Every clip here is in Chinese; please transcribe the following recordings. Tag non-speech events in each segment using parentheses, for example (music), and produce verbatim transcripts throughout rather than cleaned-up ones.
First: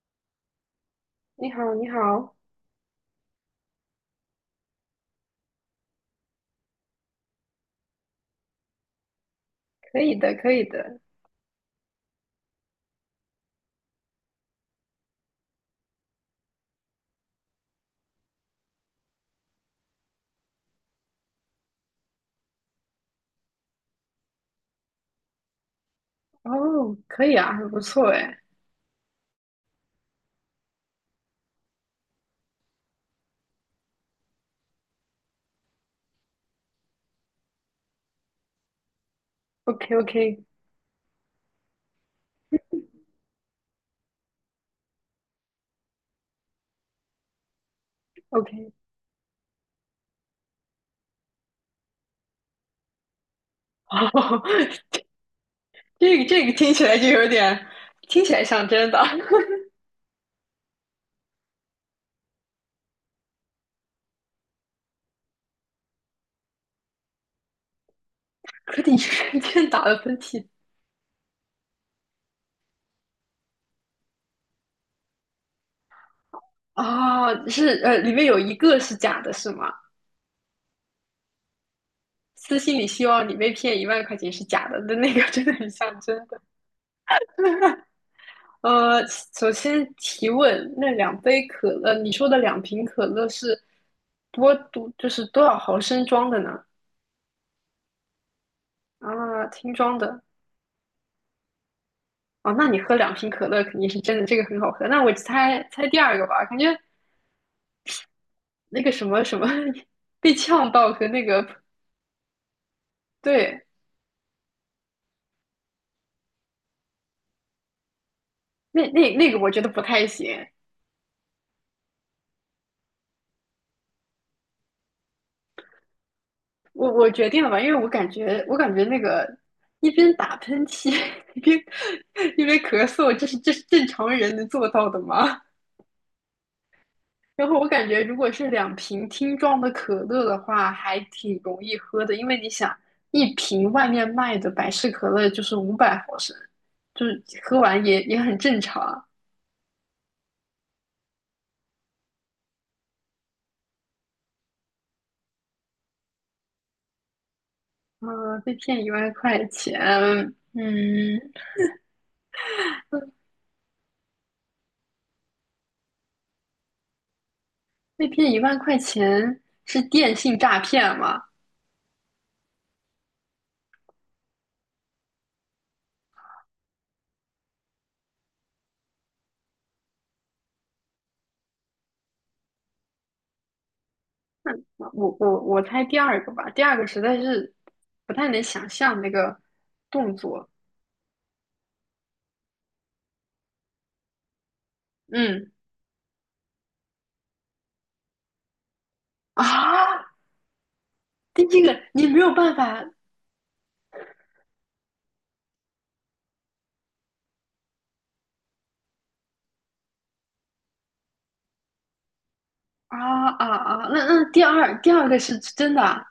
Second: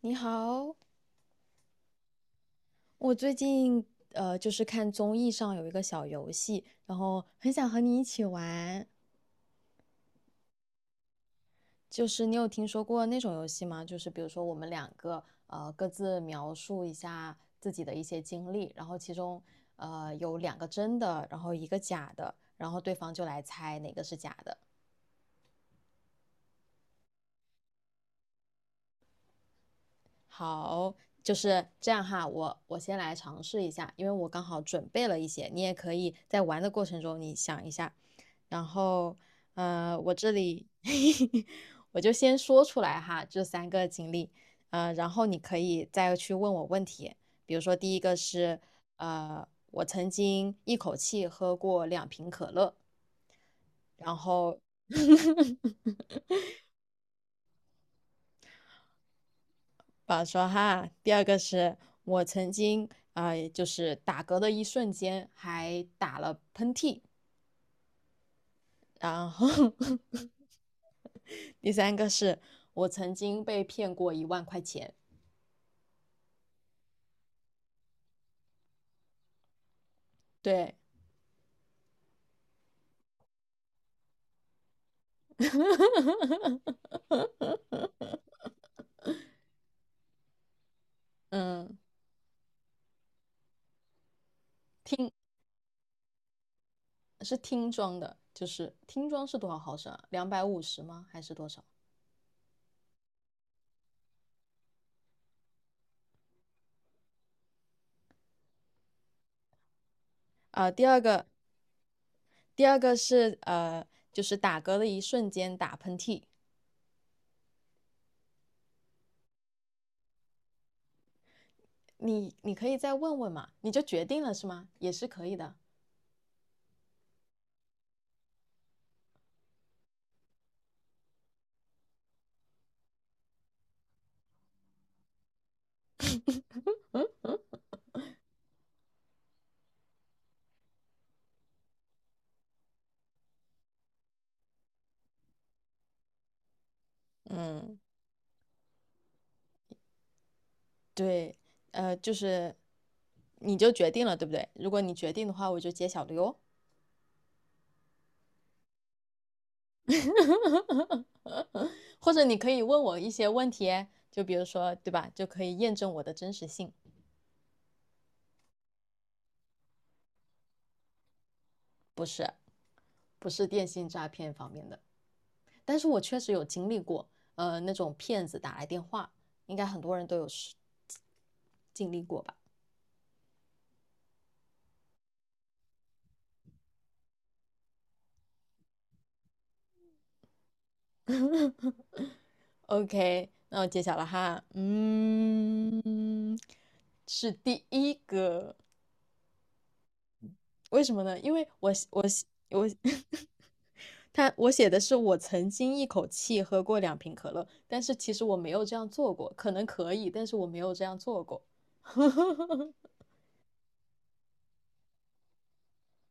你好，你好，你好，我最近呃就是看综艺上有一个小游戏，然后很想和你一起玩。可以的，可以的，就是你有听说过那种游戏吗？就是比如说我们两个呃各自描述一下自己的一些经历，然后其中呃有两个真的，然后一个假的，然后对方就来猜哪个是假的。哦，可以啊，很不错哎好，就是这样哈。我我先来尝试一下，因为我刚好准备了一些，你也可以在玩的过程中你想一下。然后，呃，我这，OK，OK，OK。里 (laughs) 我就先说出来哈，这三个经历，呃，然后你可以再去问我问题。比如说，第一个是，(laughs) 呃，我曾经一口气喝过两瓶可乐，然哦，后这个这个听起来就有点，听起来像真的。保说哈，第二个是我曾经啊、呃就是打嗝的一瞬间还打了喷嚏，(laughs) 可你然瞬后 间打了喷 (laughs) 嚏第三个是我曾经被骗过一万块钱，啊。哦，是呃，里面有一个是假的，是吗？对，私信里希望你被骗一万块钱是假的的那个真的很像真的。(laughs) 呃，首先提问，那两杯可嗯，乐，你说的两瓶可乐是多多，就听是多少毫升装的呢？是听装的，就是听装是啊，多少听毫升装啊？的两百五十吗？还是多少？哦。那你喝两瓶可乐肯定是真的，这个很好喝。那我猜猜第二个吧，感觉那个什么什么 (laughs) 被啊、呛第到二和那个，个。第二个是对，呃，就是打嗝的一瞬间打喷嚏，那那那个我觉得不太行。你你可以再问问嘛，你就决定了是吗？也是可以的。我我决定了吧，因为我感觉我感觉那个一边打喷嚏 (laughs) 一边一边咳嗽，这是这是正常人能做到的吗？然后我感觉，如果是两瓶听装的可乐的话，还挺容易喝的，因为你想，一瓶外面卖的百事可乐就是五百毫升，就是喝嗯完也也很正常。对，呃，就是你就决定了，对不对？如果你决定的话，我就揭晓了哟。啊，被骗一万块钱。嗯，或者你可以问我一些问题，就比如说，对吧？就可以验证我的真实性，被骗一万块钱是电信诈骗吗？不是不是电信诈骗方面的。但是我确实有经历过，呃，那种骗子打来电话，应该很多人都有是经历过吧呃我我我猜第二个吧，第二个实在是不太能想象那个动作。？OK，那我揭晓了哈，嗯。 嗯，是第一个，(laughs) 啊，为什么呢？因第为一我个我你没有办我 法。 (laughs) 他我写的是我曾经一口气喝过两瓶可乐，但是其实我没有这样做过，可能可以，但是我没有这样做过。啊啊啊！那那第二第二个是真的啊。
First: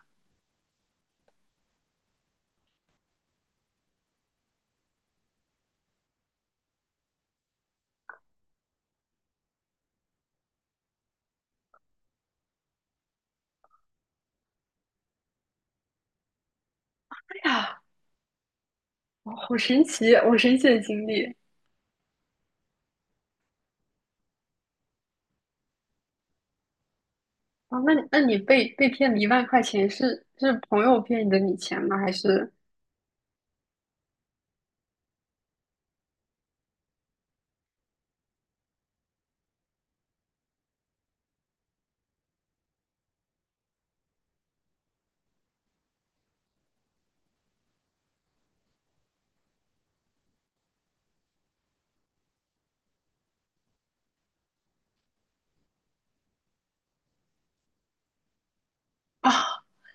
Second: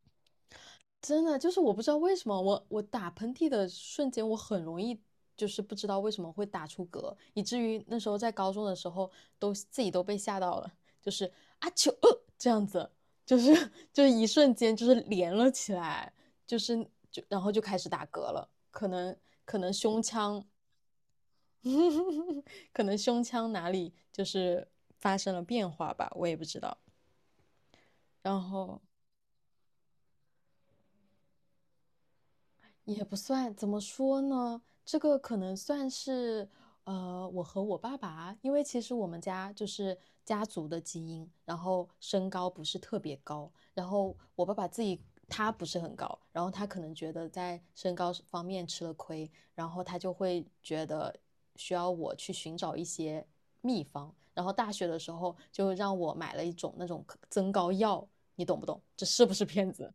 真的就是我不知道为什么我我打喷嚏的瞬间，我很容易就是不知道为什么会打出嗝，以至于那时候在高中的时候都自己都被吓到了，就是啊球呃这样子，就是就是一瞬间就是连了起来，就是就哎然后就开呀，始打嗝了，可能可好能神胸奇，好腔 神奇的经历 (laughs) 可能胸腔哪里就是发生了变化吧，我也不知道。啊！那那你然被后被骗了一万块钱，是是朋友骗你的你钱吗？还是也不算，怎么说呢？这个可能算是，呃，我和我爸爸，因为其实我们家就是家族的基因，然后身高不是特别高，然后我爸爸自己他不是很高，然后他可能觉得在身高方面吃了亏，然后他就会觉得需要我去寻找一些秘方，然后大学的时候就让我买了一种那种增高药，你懂不懂？这是不是啊，骗子？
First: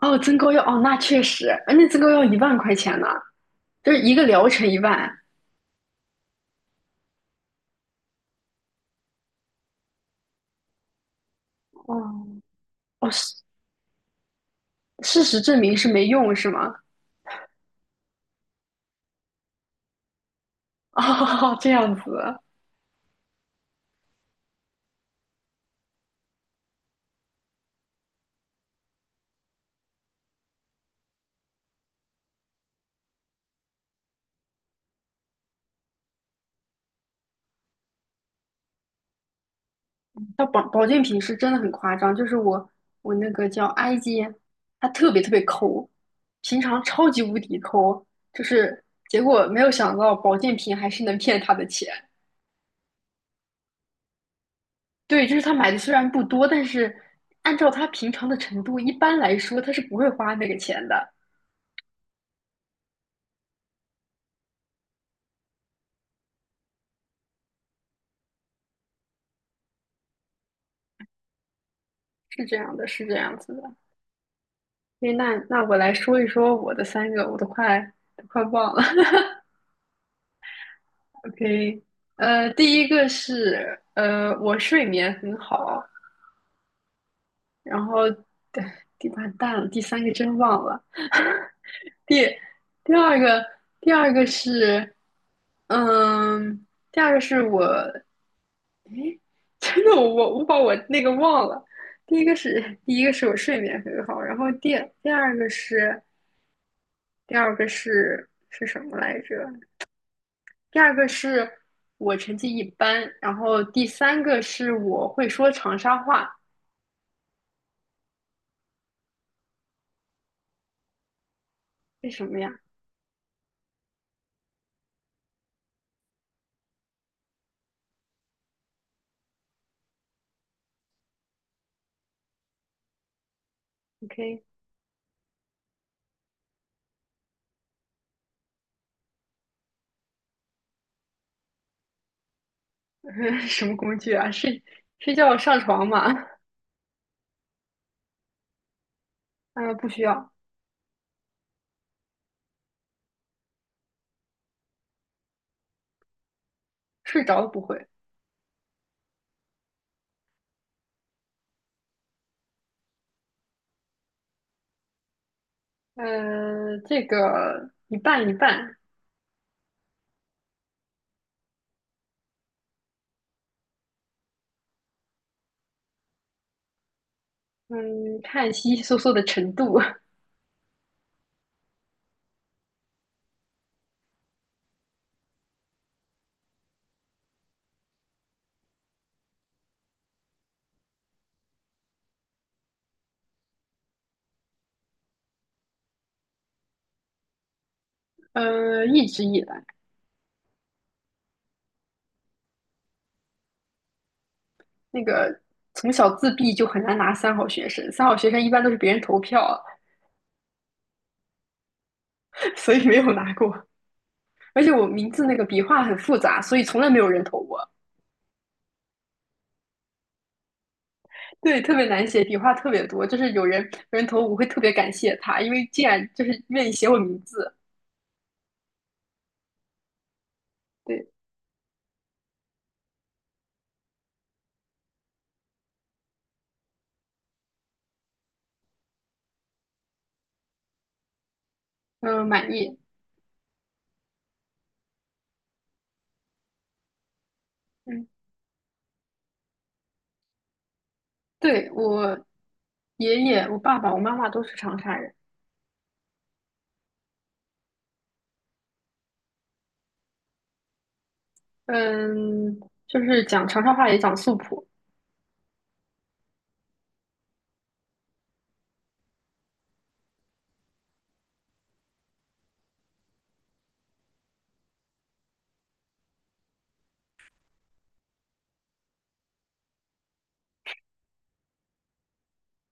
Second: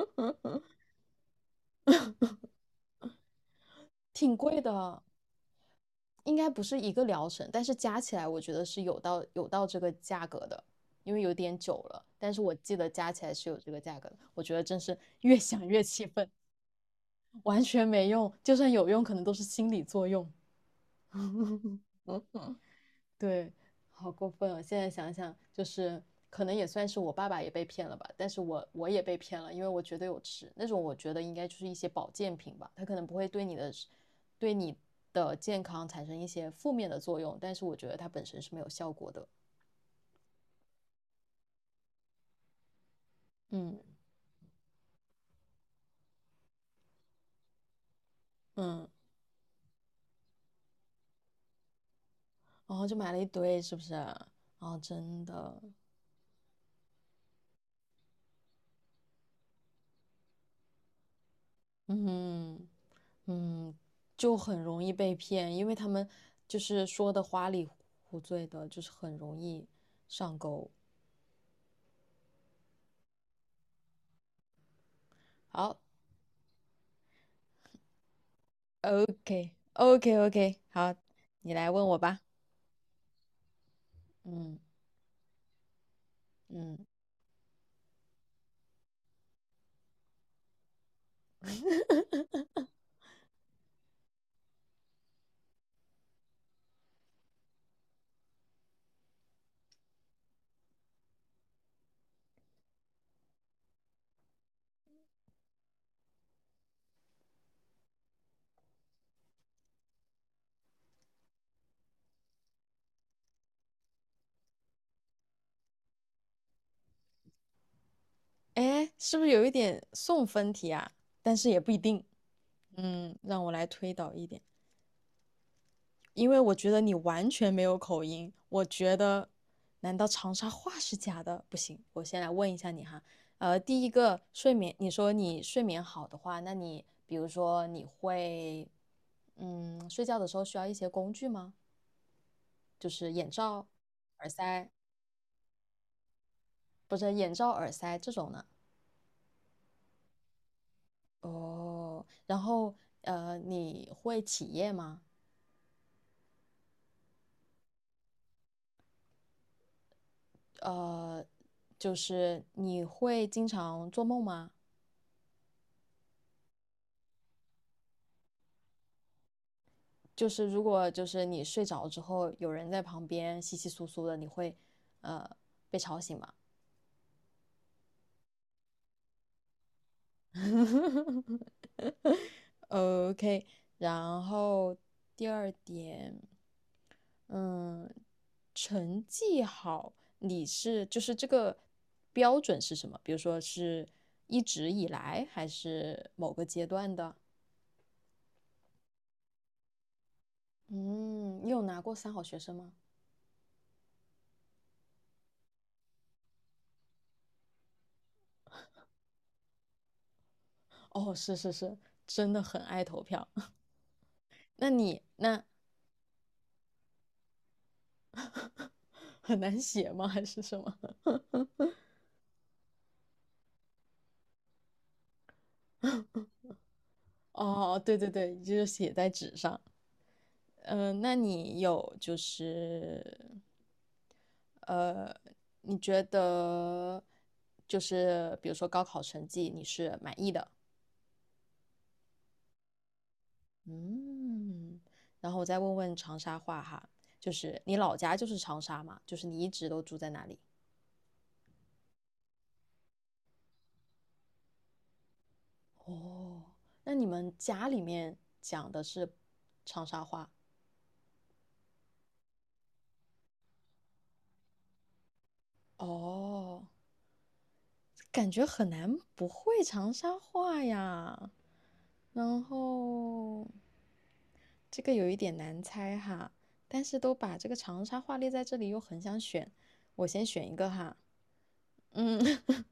哦， (laughs) 增购嗯，药哦，那确实。哎，那增购药一万块钱呢，就是一个挺疗贵程一的。万。应该不是一个疗程，但是加起来我觉得是有到有到这个价格的，因为有点久了，哦但是我记得哦，加起来事是有这个价格的。我觉得真是 (laughs) 事越实证想明越是气没愤，用是吗？完全没用，就算有用，可能都是心理作用。(laughs) 哦，这样子。对，好过分哦！现在想想，就是可能也算是我爸爸也被骗了吧，但是我我也被骗了，因为我觉得有吃那种，我觉得应该就是一些保健品吧，它可能不会对你的对你的健康产生一些负面的作用，但是我觉得它本身是没有效果的。到保保健品是真的很夸张。就是我我那个叫嗯埃及，他特别特别抠，平常超级无敌抠，就是嗯，结果没有想到保健品还是能骗他的钱。然后就买了一堆，是不是？啊，真对，就是他的，买的虽然不多，但是按照他平常的程度，一般来说他是不会花那个钱的。嗯嗯，就很容易被骗，因为他们就是说的花里胡醉的，就是很容易上钩。是这样的，是这样子的。所以那那我好来说一说我的三个，我都快都快忘了。，OK OK OK，好，(laughs) 你来 OK。问我吧。呃，第一个是呃，嗯我睡眠很好。嗯，然后对，第八蛋了，第三个真忘了。(laughs) 第第二个，第二个是，嗯，第二个是我，诶。(laughs) 真的我我我把我那个忘了。第一个是第一个是我睡眠很好，然后第第二个是第二个是是什么来着？第二个是我成绩一般，然后第三个是我会说长沙话。哎，是不是有一点送分题啊？但是也不一定。为什么呀嗯，让我来推导一点。因为我觉得你完全没有口音，我觉得，难道长沙话是假的？不行，我先来问一下你哈。呃，第一个？OK。睡眠，你说你睡眠好的话，那你比如说你会，嗯，睡觉的时候需要一些工具吗？就是眼 (laughs) 什罩、么工具耳啊？睡塞，睡觉上床吗？不是眼罩、耳塞这种呢？嗯，不需要。哦，然后呃，你会起夜吗？睡着了不会。呃，就是你会经常做梦吗？呃，这个一半一半。就是如果就是你睡着之后有人在旁边窸窸窣窣的，你会呃被吵醒吗 嗯，看稀稀疏疏的程度。(laughs)？OK，然后第二点，嗯，成绩好，你是就是这个标准是什么？比如说是一直以来，还是某个阶段的？呃，一直以来。嗯，你有拿过三好学生吗？那个从小自闭就很难拿三好学生，三好学生一般都是别人投票。哦，是是是，真的 (laughs) 很所爱以没投有票。拿 (laughs) 过。而那且我你名字那那个笔画很复杂，所以从来没有人投我。很难写吗？还是什么？对，(laughs) 特别难写，笔画特别多，就是有人有人投我会特别感谢他，因为既然就是愿意写我名字。哦，对对对，就是写在纸上。嗯、对。那你有就是呃，你觉得就是比如说高考成绩你是满意的？嗯，满意。嗯，然后我再问问长沙话哈，就是你老嗯，家就是长沙嘛？就是你一直都住在哪里？对，我爷爷、我爸爸、我妈妈都是长沙人。哦，那你们家里面讲的是长沙话？嗯，就是讲长沙话也讲素普。哦，感觉很难不会长沙话呀。然后这个有一点难猜哈，但是都把这个长沙话列在这里，又很想选，我先选一个哈。嗯，(laughs)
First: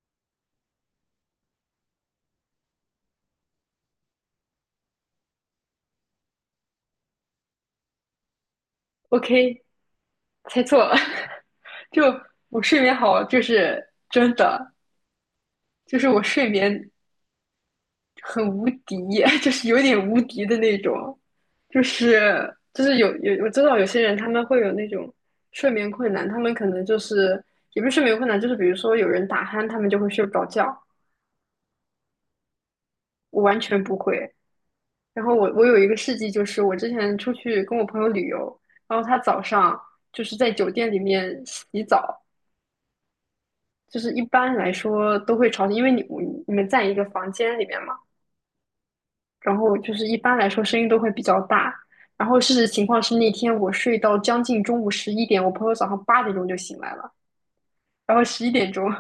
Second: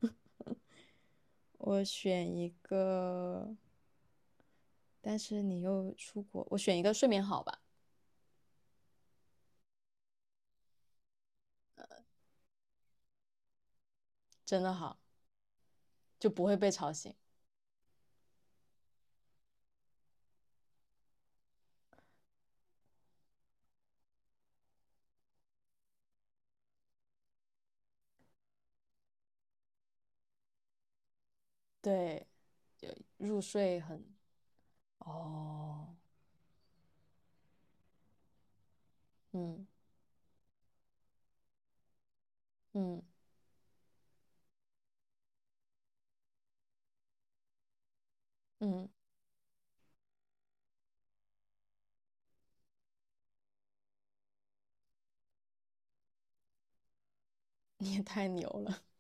我选一个，但是你又出国，我选一个睡眠好吧，OK，猜错了。(laughs) 就我睡眠好，就是真真的的，好，就是我就不睡会被眠吵醒。很无敌。(laughs) 就是有点无敌的那种，就是就是有有我知道有些人他们会有那种睡眠困难，他们可能就是也不是睡眠困难，就是比如说有人打鼾，他们就会睡不着觉，对，就入我完睡全不很，会。然后我我有一哦，个事迹，就是我之前出去跟我朋友旅游，然后他早嗯上就是在酒店里面洗澡，嗯就是一般来说都会吵，因为你你们在一个房间里面嘛，嗯，然后就是一般来说声音都会比较大。然后事实情况是那天我睡到将近中午十一点，我朋友早上八点钟就醒来了，(laughs) 你也然后太十牛一点了，钟，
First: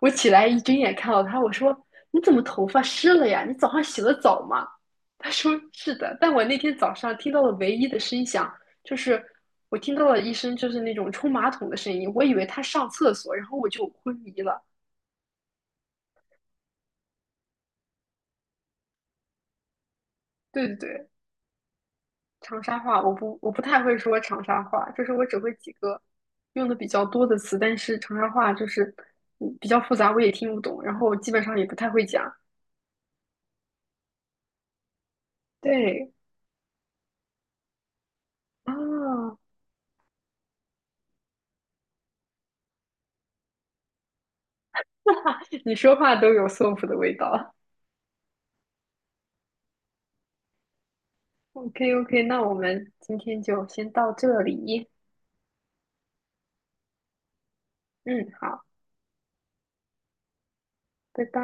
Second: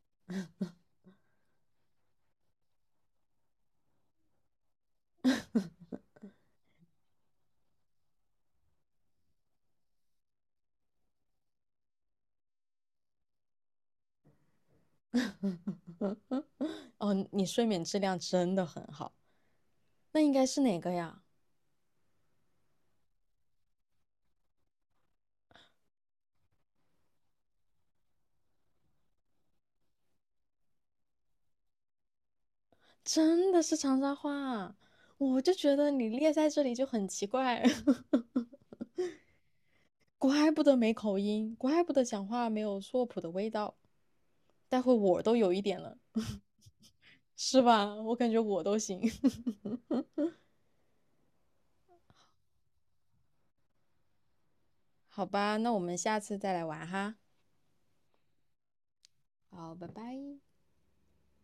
我起来一睁眼看到他，我说：“你怎么头发湿了呀？你早上洗的澡吗？” (laughs) 他说：“是的。”但我那天早上听到了唯一的声响，就是我听到了一声就是那种冲马桶的声音，我以为他上厕所，然后我就昏迷了。哦，你睡眠质量真的很好。那应该是对对哪个对，呀？长沙话我不我不太会说长沙话，就是我只会几个用的比较多的词，但是长沙话就是嗯比较复杂，我也听不懂，然后基本上也不太会讲。真的是长沙话，我就觉得你对列在这里就很奇怪，(laughs) 啊，怪不得没口音，怪不得讲话没有硕普的味道。待会我都有一你点说了，话都有 (laughs) soap 的味道。是吧？我感觉我都行。(laughs) OK OK，那我们今天就先到这里。好吧，那我们下次再来玩哈。嗯，好，好，拜拜。拜拜。